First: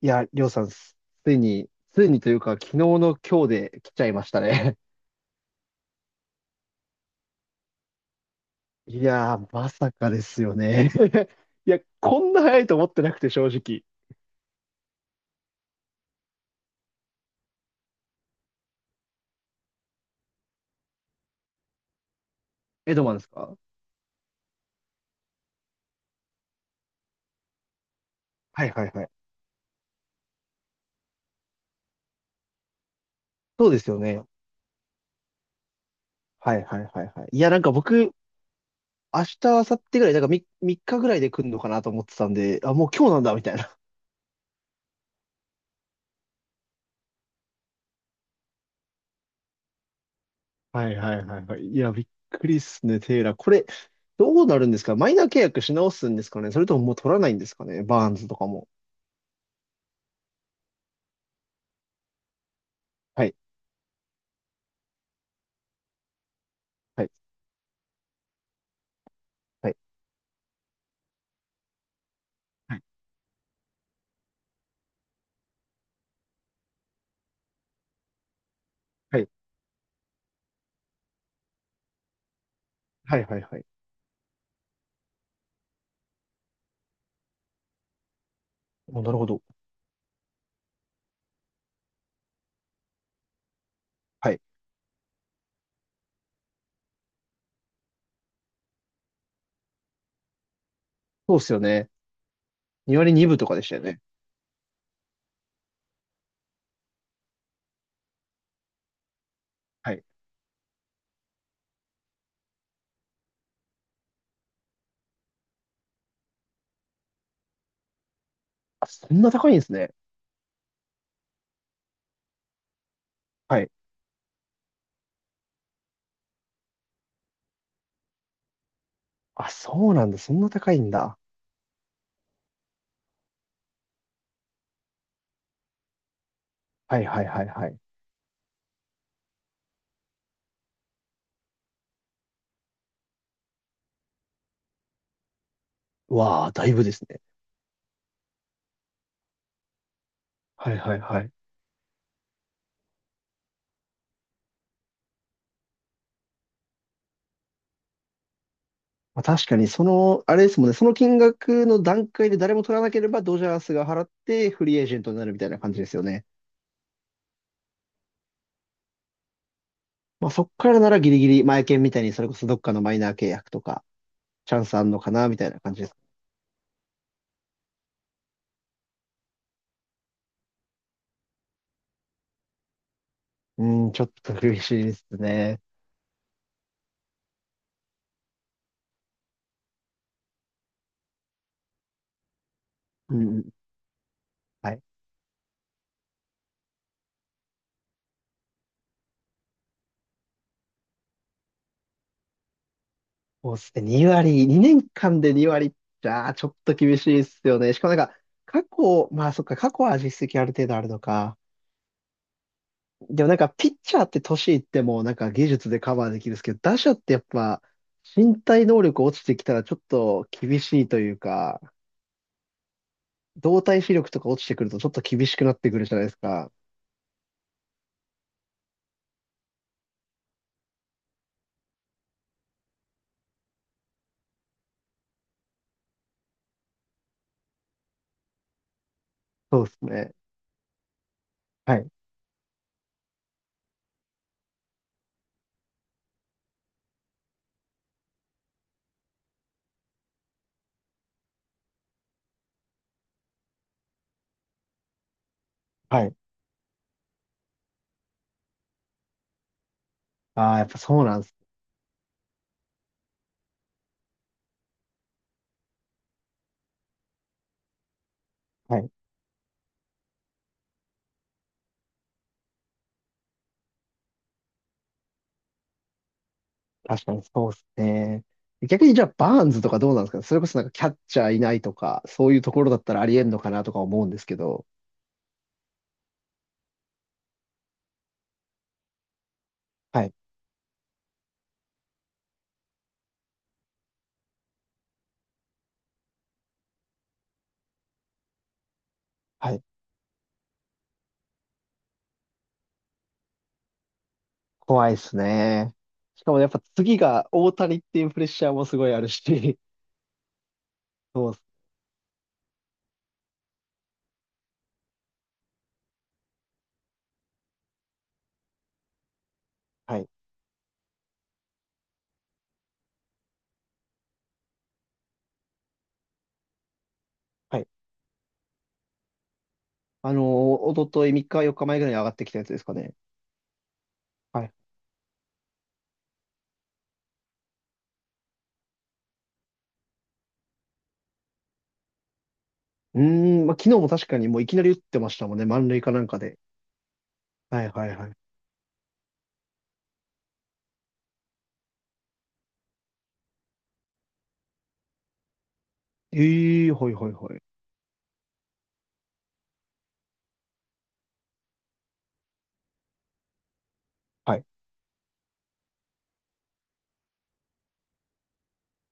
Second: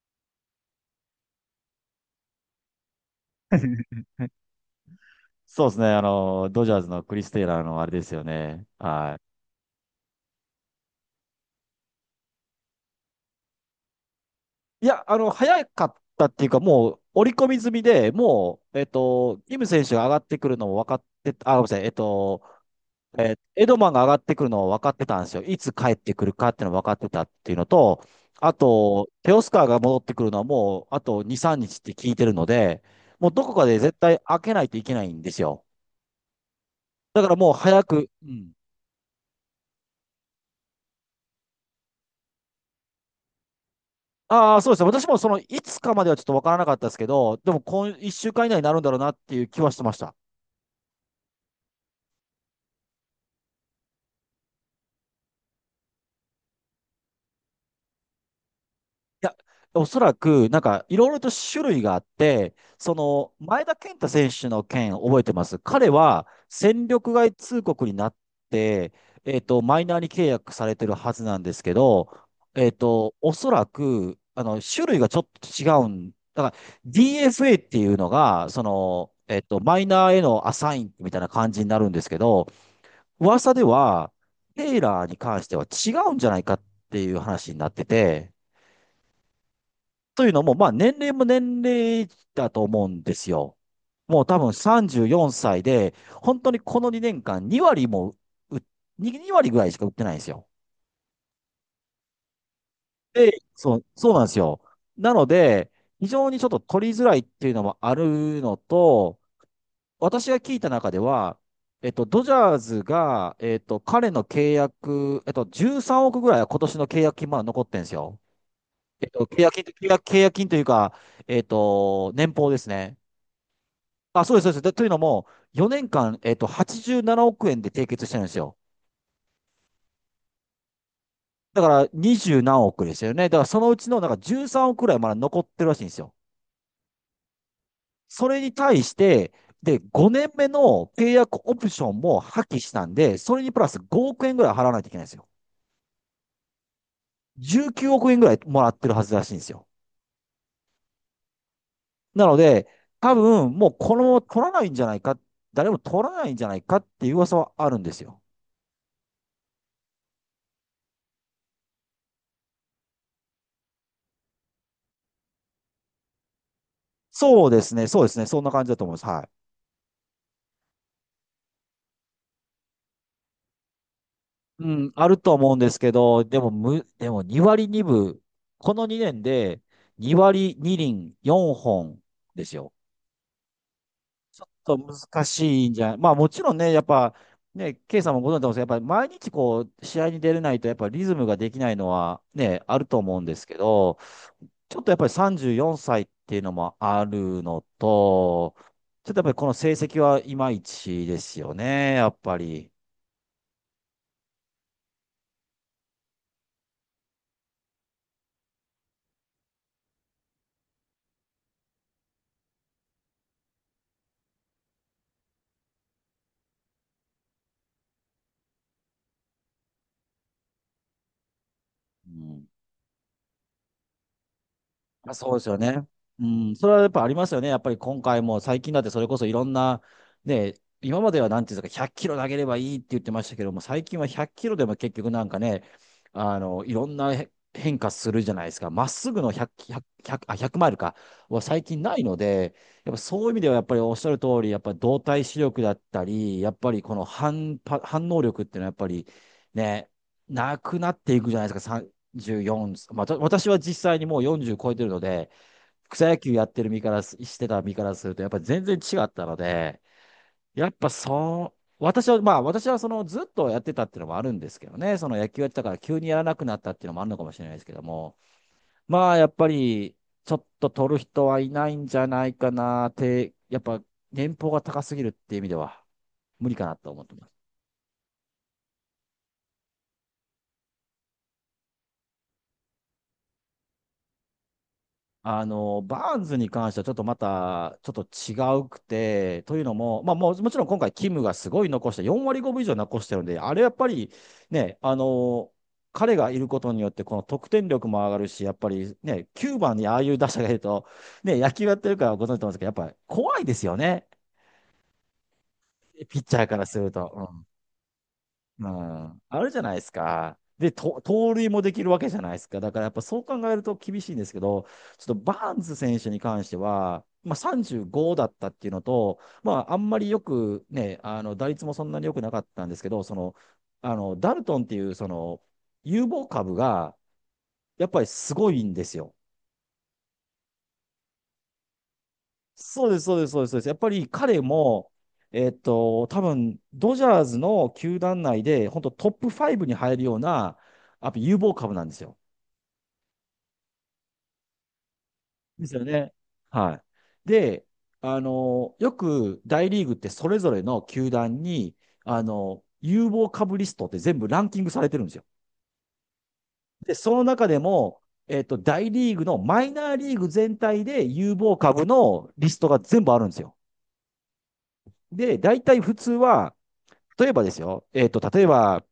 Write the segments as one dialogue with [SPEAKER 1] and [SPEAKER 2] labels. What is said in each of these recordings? [SPEAKER 1] いや、りょうさん、ついに、ついにというか、昨日の今日で来ちゃいまし たね。
[SPEAKER 2] そうですね。ドジャースのクリス・テイラーのあれですよね。
[SPEAKER 1] い
[SPEAKER 2] は
[SPEAKER 1] やー、まさかですよね。いや、こんな早いと思ってなくて、正直。
[SPEAKER 2] い。いや、早かったっていうか、もう、織り込み済みで、もう、イム選手が上がってくるのも分かってた。あ、ごめんなさい、
[SPEAKER 1] エドマンですか？
[SPEAKER 2] エドマンが上がってくるのを分かってたんですよ。いつ帰ってくるかっていうのを分かってたっていうのと、あ
[SPEAKER 1] はいはいは
[SPEAKER 2] と、
[SPEAKER 1] い。
[SPEAKER 2] テオスカーが戻ってくるのはもう、あと2、3日って聞いてるので、もうどこか
[SPEAKER 1] そう
[SPEAKER 2] で
[SPEAKER 1] です
[SPEAKER 2] 絶
[SPEAKER 1] よ
[SPEAKER 2] 対
[SPEAKER 1] ね。
[SPEAKER 2] 開けないといけないんですよ。
[SPEAKER 1] はいはいはい
[SPEAKER 2] だ
[SPEAKER 1] は
[SPEAKER 2] か
[SPEAKER 1] い。
[SPEAKER 2] ら
[SPEAKER 1] い
[SPEAKER 2] も
[SPEAKER 1] や、
[SPEAKER 2] う
[SPEAKER 1] なんか
[SPEAKER 2] 早く。
[SPEAKER 1] 僕、
[SPEAKER 2] うん。
[SPEAKER 1] 明日、明後日ぐらい、なんか3日ぐらいで来るのかなと思ってたんで、あ、もう今日なんだ、みたいな。
[SPEAKER 2] ああ、そうですね。私もその、いつかまではちょっとわからなかったですけど、でも今、一週間以内になるんだろうなっていう気はしてました。
[SPEAKER 1] はいはいはいはい。いや、びっくりっすね、テイラー。これ、どうなるんですか？マイナー契約し直すんですかね？それとももう取らないんですかね、バーンズとかも。
[SPEAKER 2] いや、おそらく、なんか、いろいろと種類があって、そ
[SPEAKER 1] は
[SPEAKER 2] の、
[SPEAKER 1] い
[SPEAKER 2] 前田健太選手の件覚えてます。彼は、戦
[SPEAKER 1] はい
[SPEAKER 2] 力外通告になって、
[SPEAKER 1] はい。
[SPEAKER 2] マイナーに契約されてるはずなんですけど、
[SPEAKER 1] はい
[SPEAKER 2] おそらく、種類がちょっと違うん。だから、DFA っていうのが、その、
[SPEAKER 1] はい
[SPEAKER 2] マイナーへのアサインみたいな感じになるんですけど、
[SPEAKER 1] はいはい
[SPEAKER 2] 噂
[SPEAKER 1] は
[SPEAKER 2] で
[SPEAKER 1] い。
[SPEAKER 2] は、テイラーに関しては違うんじゃないかっていう話になってて、
[SPEAKER 1] お、なるほど。
[SPEAKER 2] というのも、まあ年齢も年齢だと思うんですよ。もう
[SPEAKER 1] は
[SPEAKER 2] 多
[SPEAKER 1] い。
[SPEAKER 2] 分34歳で、本当にこの2年間2割も打、2、2割ぐらいしか売ってないんですよ。
[SPEAKER 1] そうっすよね。2割2
[SPEAKER 2] で、
[SPEAKER 1] 分とかでし
[SPEAKER 2] そ
[SPEAKER 1] たよ
[SPEAKER 2] う、
[SPEAKER 1] ね。
[SPEAKER 2] そうなんですよ。なので、非常にちょっと取りづらいっていうのもあるのと、
[SPEAKER 1] はい。
[SPEAKER 2] 私が聞いた中では、ドジャーズが、彼の契約、13億ぐらいは今年の契約金まだ残ってんですよ。
[SPEAKER 1] あ、そんな
[SPEAKER 2] 契
[SPEAKER 1] 高い
[SPEAKER 2] 約
[SPEAKER 1] んで
[SPEAKER 2] 金と、
[SPEAKER 1] すね。
[SPEAKER 2] 契約金というか、年俸ですね。
[SPEAKER 1] はい。
[SPEAKER 2] あ、そうです、そうです。でというのも、4年間、87億円で締結してるんですよ。
[SPEAKER 1] あ、そうなんだ。そんな高いんだ。
[SPEAKER 2] だから、20何億ですよね。だから、そのうちの、なんか13億ぐらいまだ残ってるらしいんですよ。
[SPEAKER 1] はいはいはいはい。
[SPEAKER 2] それに対して、で、5年目の契約オプションも破棄したんで、それにプラス5億円ぐらい払わないといけないんですよ。
[SPEAKER 1] うわあ、だいぶですね。
[SPEAKER 2] 19億円ぐらいもらってるはずらしいんですよ。
[SPEAKER 1] はいはいはい。
[SPEAKER 2] なので、多分もうこのまま取らないんじゃないか、誰も取らないんじゃないかっていう噂はあるんですよ。
[SPEAKER 1] まあ、確かに、その、あれですもんね。その金額の段階で誰も取らなければ、ドジャースが払ってフリーエージェントになるみたいな感じですよね。
[SPEAKER 2] そうですね、そうですね、そんな感じだと思います。はい。
[SPEAKER 1] まあ、そっからならギリギリ、前券みたいに、それこそどっかのマイナー契約とか、チャン
[SPEAKER 2] う
[SPEAKER 1] スあん
[SPEAKER 2] ん、
[SPEAKER 1] の
[SPEAKER 2] あ
[SPEAKER 1] か
[SPEAKER 2] る
[SPEAKER 1] な、
[SPEAKER 2] と
[SPEAKER 1] みたい
[SPEAKER 2] 思うん
[SPEAKER 1] な
[SPEAKER 2] で
[SPEAKER 1] 感
[SPEAKER 2] す
[SPEAKER 1] じで
[SPEAKER 2] け
[SPEAKER 1] す。
[SPEAKER 2] ど、でも2割2分、この2年で2割2厘4本ですよ。
[SPEAKER 1] うん、ちょっと苦
[SPEAKER 2] そう、
[SPEAKER 1] しいです
[SPEAKER 2] 難
[SPEAKER 1] ね。
[SPEAKER 2] しいんじゃない。まあもちろんね、やっぱ、ね、ケイさんもご存知だと思うんですけど、やっぱり毎日こう、試合に出れないと、やっぱリズムができないのはね、あると
[SPEAKER 1] う
[SPEAKER 2] 思うん
[SPEAKER 1] ん
[SPEAKER 2] で
[SPEAKER 1] う
[SPEAKER 2] す
[SPEAKER 1] ん。
[SPEAKER 2] けど、
[SPEAKER 1] は
[SPEAKER 2] ちょ
[SPEAKER 1] い。
[SPEAKER 2] っとやっぱり34歳っていうのもあるのと、ちょっとやっぱりこの成績はいまいちですよね、やっぱり。
[SPEAKER 1] そうっすね。2割、2年間で2割。じゃああ、ちょっと厳しいっすよね。しかもなんか、過去、まあそっか、過去は実績ある程度あるのか。でもなんか、ピッチャーって年いってもなんか技術でカバーできるんですけど、打者ってやっぱ、身体能力落ちてきたらちょっと厳しいというか、
[SPEAKER 2] うん。
[SPEAKER 1] 動体視力とか落ちてくるとちょっと
[SPEAKER 2] まあ
[SPEAKER 1] 厳
[SPEAKER 2] そう
[SPEAKER 1] し
[SPEAKER 2] で
[SPEAKER 1] く
[SPEAKER 2] す
[SPEAKER 1] な
[SPEAKER 2] よ
[SPEAKER 1] ってく
[SPEAKER 2] ね。
[SPEAKER 1] るじゃないです
[SPEAKER 2] う
[SPEAKER 1] か。
[SPEAKER 2] ん、それはやっぱありますよね。やっぱり今回も最近だってそれこそいろんな、ね、今まではなんていうんですか、100キロ投げればいいって言ってましたけども、最近は100キロでも結局なんかね、いろんなへ変化するじゃないですか。まっすぐの100、
[SPEAKER 1] そうで
[SPEAKER 2] 100、
[SPEAKER 1] すね。
[SPEAKER 2] 1あ、100マイルか、は最
[SPEAKER 1] は
[SPEAKER 2] 近
[SPEAKER 1] い。
[SPEAKER 2] ないので、やっぱそういう意味ではやっぱりおっしゃる通り、やっぱり動体視力だったり、やっぱりこの反応力っていうのはやっぱりね、なくなっていくじゃないですか。44まあ、と私は実際にもう40超えてるので、
[SPEAKER 1] は
[SPEAKER 2] 草
[SPEAKER 1] い。
[SPEAKER 2] 野球やってる身からす、してた身からすると、やっぱ全然違ったので、
[SPEAKER 1] ああ、や
[SPEAKER 2] や
[SPEAKER 1] っ
[SPEAKER 2] っ
[SPEAKER 1] ぱ
[SPEAKER 2] ぱ
[SPEAKER 1] そうなんです。
[SPEAKER 2] そう、私は、まあ私はそのずっとやってたっていうのもあるんですけどね、その野球やってたから急にやらなくなったっていうのもあるのかもしれないですけども、
[SPEAKER 1] はい。
[SPEAKER 2] まあやっぱり、ちょっと取る人はいないんじゃないかなって、やっぱ年俸が高すぎるっていう意味では無理かなと思
[SPEAKER 1] 確
[SPEAKER 2] っ
[SPEAKER 1] か
[SPEAKER 2] て
[SPEAKER 1] に
[SPEAKER 2] ます。
[SPEAKER 1] そうですね。逆にじゃあ、バーンズとかどうなんですか？それこそなんかキャッチャーいないとか、そういうところだったらありえんのかなとか思うんですけど。
[SPEAKER 2] バーンズに関してはちょっとまた、ちょっと違うくて、というのも、
[SPEAKER 1] は
[SPEAKER 2] ま
[SPEAKER 1] い、
[SPEAKER 2] あもう、もちろん今回、キムがすごい残して、4割5分以上残してるんで、あれやっぱりね、彼がいることによって、この得点力も上がるし、やっぱりね、
[SPEAKER 1] は
[SPEAKER 2] 9
[SPEAKER 1] い。
[SPEAKER 2] 番にああいう打者がいると、ね、野球やってるからご存知と思うんですけど、やっぱり怖いですよね、
[SPEAKER 1] 怖いですね。
[SPEAKER 2] ピッ
[SPEAKER 1] しか
[SPEAKER 2] チ
[SPEAKER 1] も
[SPEAKER 2] ャー
[SPEAKER 1] やっ
[SPEAKER 2] か
[SPEAKER 1] ぱ
[SPEAKER 2] らする
[SPEAKER 1] 次が
[SPEAKER 2] と。
[SPEAKER 1] 大谷っていうプレッシャー
[SPEAKER 2] う
[SPEAKER 1] もすごいある
[SPEAKER 2] ん、あるじ
[SPEAKER 1] し。
[SPEAKER 2] ゃないですか。で、と
[SPEAKER 1] そう
[SPEAKER 2] 盗
[SPEAKER 1] っ
[SPEAKER 2] 塁も
[SPEAKER 1] す。
[SPEAKER 2] できるわけじゃないですか。だからやっぱそう考えると厳しいんですけど、ちょっとバーンズ選手に関しては、まあ、35だったっていうのと、まあ、あんま
[SPEAKER 1] は
[SPEAKER 2] り
[SPEAKER 1] い、
[SPEAKER 2] よくね、打率もそんなに良くなかったんですけど、その、あのダルトンっていうその有望株が
[SPEAKER 1] はい。
[SPEAKER 2] やっぱりすごいんですよ。
[SPEAKER 1] おととい3日、4日前ぐらいに上がってきたやつですか
[SPEAKER 2] そう
[SPEAKER 1] ね。
[SPEAKER 2] です、そうです、そうです。そうですやっぱり彼
[SPEAKER 1] はい。
[SPEAKER 2] も、多分ドジャーズの球団内で、本当トップ5に入るような、やっぱ有望株なんですよ。
[SPEAKER 1] うーん、まあ、昨日も確かにもういきなり打ってましたもんね。
[SPEAKER 2] で
[SPEAKER 1] 満
[SPEAKER 2] す
[SPEAKER 1] 塁
[SPEAKER 2] よ
[SPEAKER 1] かなん
[SPEAKER 2] ね。
[SPEAKER 1] かで。
[SPEAKER 2] はい。
[SPEAKER 1] は
[SPEAKER 2] で、
[SPEAKER 1] いはいはい。
[SPEAKER 2] よく大リーグってそれぞれの球団に、有望株リストって全部ランキングされてるんですよ。
[SPEAKER 1] ええー、は
[SPEAKER 2] で、
[SPEAKER 1] いは
[SPEAKER 2] そ
[SPEAKER 1] い
[SPEAKER 2] の
[SPEAKER 1] はい。
[SPEAKER 2] 中でも、大リーグのマイナーリーグ全体で有望株のリストが全部あるんですよ。
[SPEAKER 1] はい。
[SPEAKER 2] で、大体普通は、例えばですよ、例えば、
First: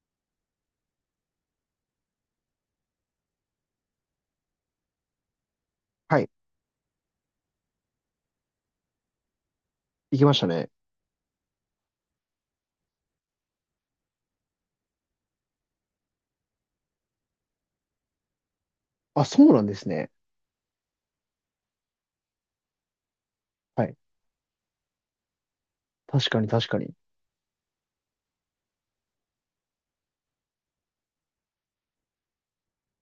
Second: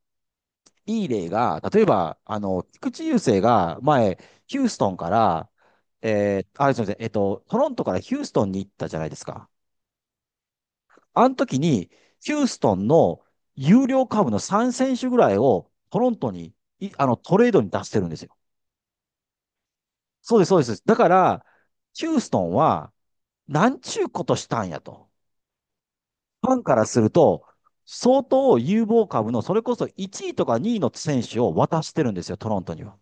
[SPEAKER 2] いい例が、例えば、菊池雄星が前、ヒューストンから、
[SPEAKER 1] はい。
[SPEAKER 2] すみません、トロントからヒューストンに行ったじゃないですか。
[SPEAKER 1] 行きましたね。
[SPEAKER 2] あの時に、ヒューストンの有料株の3選手ぐらいをトロントに、いあの、トレードに出してるんですよ。
[SPEAKER 1] あ、そうなんですね。
[SPEAKER 2] そうです、そうです。だから、ヒューストンは、なん
[SPEAKER 1] はい。
[SPEAKER 2] ちゅうことしたんやと。
[SPEAKER 1] 確か
[SPEAKER 2] フ
[SPEAKER 1] に
[SPEAKER 2] ァン
[SPEAKER 1] 確
[SPEAKER 2] か
[SPEAKER 1] か
[SPEAKER 2] ら
[SPEAKER 1] に。
[SPEAKER 2] すると、相当有望株の、それこそ1位とか2位の選手を渡してるんですよ、トロントには。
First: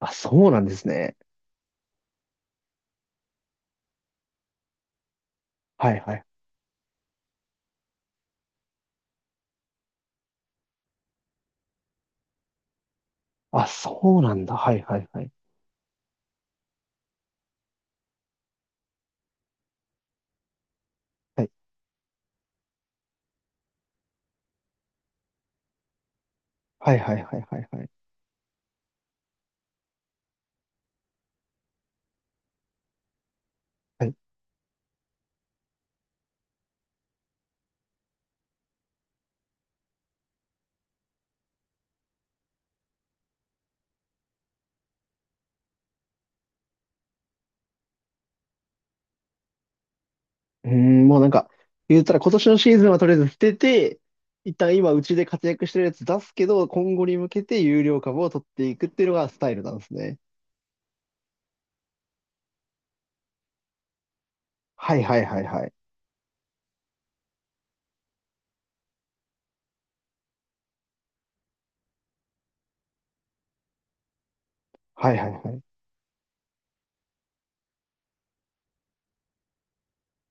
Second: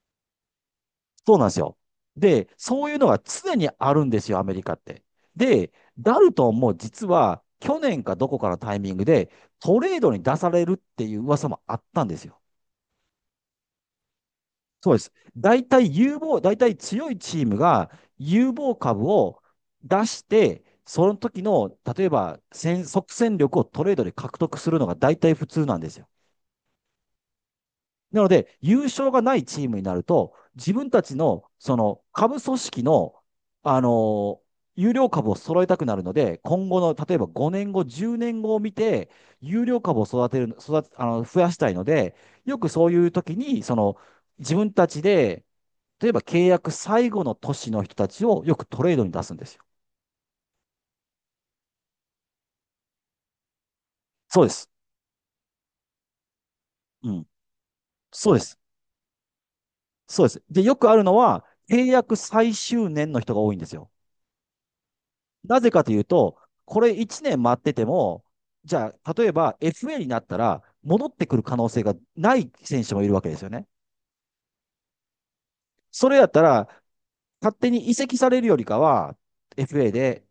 [SPEAKER 1] あ、そうなんですね。
[SPEAKER 2] そうなんですよ。で、そういうのが常にあるんですよ、アメリカって。で、
[SPEAKER 1] はいは
[SPEAKER 2] ダ
[SPEAKER 1] い。
[SPEAKER 2] ルトンも実は去年かどこかのタイミングでトレードに出されるっていう噂もあったんですよ。
[SPEAKER 1] あ、そうなんだ。はい
[SPEAKER 2] そうで
[SPEAKER 1] はい
[SPEAKER 2] す。
[SPEAKER 1] はい。
[SPEAKER 2] 大体強いチームが有望株を出して、その時
[SPEAKER 1] はい。
[SPEAKER 2] の、例えば戦、即戦力をトレードで獲得するのが大体普通なんですよ。
[SPEAKER 1] はいはいはいはいはい。
[SPEAKER 2] なので、優勝がないチームになると、自分たちのその株組織の、あ
[SPEAKER 1] はい。
[SPEAKER 2] の有料株を揃えたくなるので、今後の例えば5年後、10年後を見て、有料株を育てる、育て増やしたいので、よくそういう時にその自分たちで、例えば契約最後の年の人たちをよくトレードに出すんですよ。
[SPEAKER 1] うーん、もうなんか、言ったら今年のシーズンはとりあえず捨てて、
[SPEAKER 2] そうで
[SPEAKER 1] 一
[SPEAKER 2] す。
[SPEAKER 1] 旦今うちで活躍してるやつ出すけど、今後
[SPEAKER 2] う
[SPEAKER 1] に
[SPEAKER 2] ん。
[SPEAKER 1] 向けて有料株を
[SPEAKER 2] そうで
[SPEAKER 1] 取っ
[SPEAKER 2] す。
[SPEAKER 1] ていくっていうのがスタイルなんですね。
[SPEAKER 2] そうです。で、よくあるのは、契約最終年の人が多いんですよ。
[SPEAKER 1] はいはいはい
[SPEAKER 2] な
[SPEAKER 1] は
[SPEAKER 2] ぜ
[SPEAKER 1] い。
[SPEAKER 2] かというと、これ1年待ってても、じゃあ、例えば FA になったら、戻ってくる可能性がない選手もいるわけですよね。
[SPEAKER 1] はいはいはい。
[SPEAKER 2] それやったら、勝手に移籍されるよりかは、FA で、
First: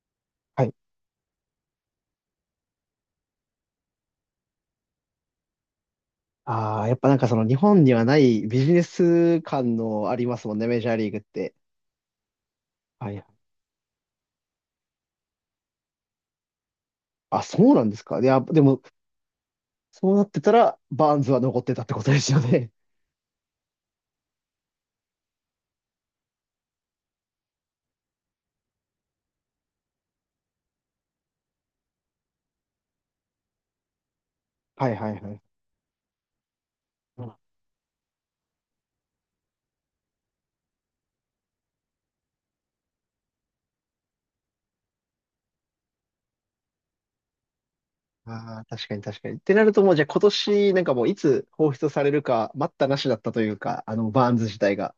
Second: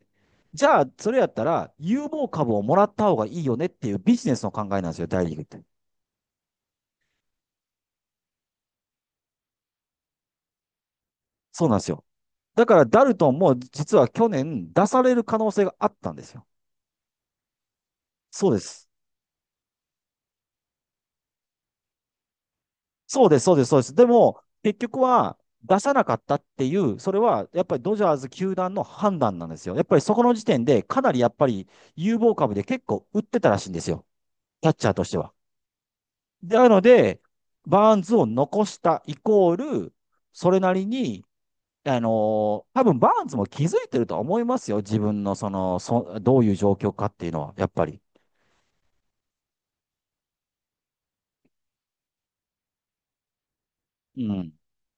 [SPEAKER 1] は
[SPEAKER 2] じ
[SPEAKER 1] い。
[SPEAKER 2] ゃあ、それやったら、有望株をもらった方がいいよねっていうビジネスの考えなんですよ、大リーグって。
[SPEAKER 1] ああ、やっぱなんかその日本にはないビジネス感のありますもんね、メジャーリーグって。
[SPEAKER 2] そうなんですよ。だから、ダ
[SPEAKER 1] は
[SPEAKER 2] ル
[SPEAKER 1] い。
[SPEAKER 2] トンも実は去年出される可能性があったんですよ。
[SPEAKER 1] あ、そうなんですか。いや、
[SPEAKER 2] そうで
[SPEAKER 1] でも、
[SPEAKER 2] す。
[SPEAKER 1] そうなってたら、バーンズは残ってたってことですよね。
[SPEAKER 2] そうです、そうです、そうです。でも、結局は出さなかったっていう、それはやっぱりドジャーズ球団の判断なんですよ。やっぱりそこの時点で、かなりやっぱり有望株で結構売ってたらしいんですよ。キャッ チ
[SPEAKER 1] は
[SPEAKER 2] ャー
[SPEAKER 1] い
[SPEAKER 2] と
[SPEAKER 1] は
[SPEAKER 2] して
[SPEAKER 1] いは
[SPEAKER 2] は。
[SPEAKER 1] い。
[SPEAKER 2] なので、
[SPEAKER 1] あ
[SPEAKER 2] バーンズを残したイコール、それなりに、あの多分バーンズも気づいてるとは思いますよ。自分のその、どういう状況かっていうのは、やっぱり。
[SPEAKER 1] あ、確かに確かに。ってなるともうじゃあ今年なんかもういつ放出されるか待ったなしだったというか、あの
[SPEAKER 2] う
[SPEAKER 1] バーンズ
[SPEAKER 2] ん。
[SPEAKER 1] 自体が。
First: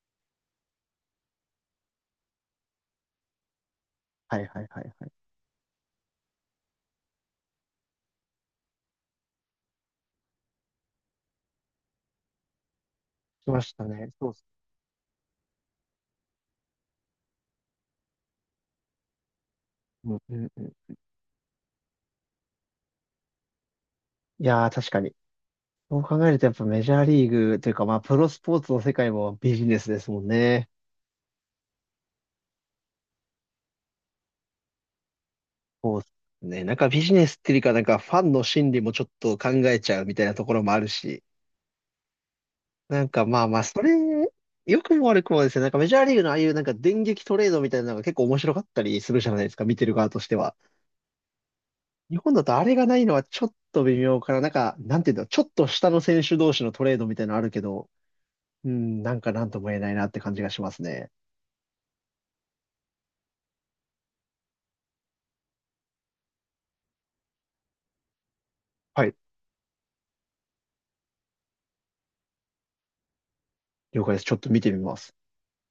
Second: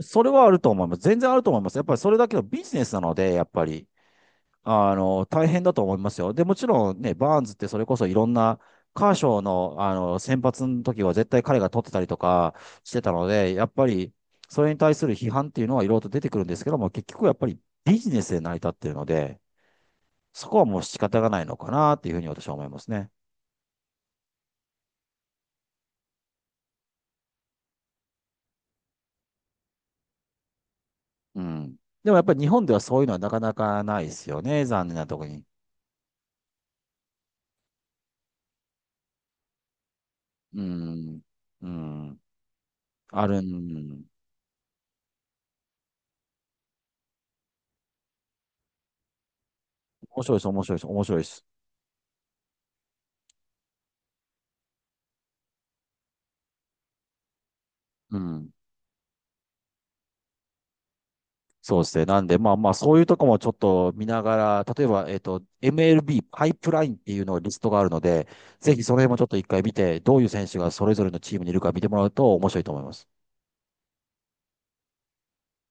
[SPEAKER 2] それはあると思います。全然あると思います。やっぱりそれだけのビジネスなので、やっぱり。
[SPEAKER 1] はいはいはいはい。
[SPEAKER 2] 大変だと思いますよ。で、もちろんね、バーンズってそれこそいろんな、カーショーの、先発の時は絶対彼が取ってたりとかしてたの
[SPEAKER 1] 来
[SPEAKER 2] で、
[SPEAKER 1] ま
[SPEAKER 2] やっ
[SPEAKER 1] した
[SPEAKER 2] ぱ
[SPEAKER 1] ね。
[SPEAKER 2] り、
[SPEAKER 1] そうっす。
[SPEAKER 2] それに対する批判っていうのはいろいろと出てくるんですけども、結局やっぱりビジネスで成り立ってるので、
[SPEAKER 1] うんう
[SPEAKER 2] そ
[SPEAKER 1] ん
[SPEAKER 2] こ
[SPEAKER 1] う
[SPEAKER 2] はもう
[SPEAKER 1] ん。
[SPEAKER 2] 仕方がないのかなっていうふうに私は思いますね。
[SPEAKER 1] いやー確かに。そう考えるとやっぱメジャーリーグというかまあプロスポーツの世界もビジネスですもんね。
[SPEAKER 2] うん。でもやっぱり日本ではそういうのはなかなかないですよね、残念なところに。
[SPEAKER 1] そうっすね。なんかビジネスっていうかなんかファンの心理もちょっと考えちゃうみたいなとこ
[SPEAKER 2] う
[SPEAKER 1] ろもある
[SPEAKER 2] ん。
[SPEAKER 1] し。
[SPEAKER 2] うん。
[SPEAKER 1] なん
[SPEAKER 2] あ
[SPEAKER 1] か
[SPEAKER 2] る
[SPEAKER 1] まあまあそれ、
[SPEAKER 2] ん。
[SPEAKER 1] 良くも悪くもですね。なんかメジャーリーグのああいうなんか電撃トレードみたいなのが結構面白かったりするじゃないですか。見てる側と
[SPEAKER 2] 面
[SPEAKER 1] し
[SPEAKER 2] 白
[SPEAKER 1] て
[SPEAKER 2] いです、
[SPEAKER 1] は。
[SPEAKER 2] 面白いです、面白いです。
[SPEAKER 1] 日本だとあれがないのはちょっと微妙かな。なんか、なんていうんだろう、ちょっと下の選手同士のトレードみたいなのあるけど、
[SPEAKER 2] うん。
[SPEAKER 1] うん、なんかなんとも言えないなって感じがしますね。
[SPEAKER 2] そうですね。なんで、まあまあ、そういうとこもちょっと見ながら、例えば、MLB パイプラインっていうのがリストがあるので、ぜひその
[SPEAKER 1] は
[SPEAKER 2] 辺も
[SPEAKER 1] い、
[SPEAKER 2] ちょっと一回見て、どういう選手がそれぞれのチームにいるか見てもらうと面白いと思います。
[SPEAKER 1] 了解です。ちょっと見てみます。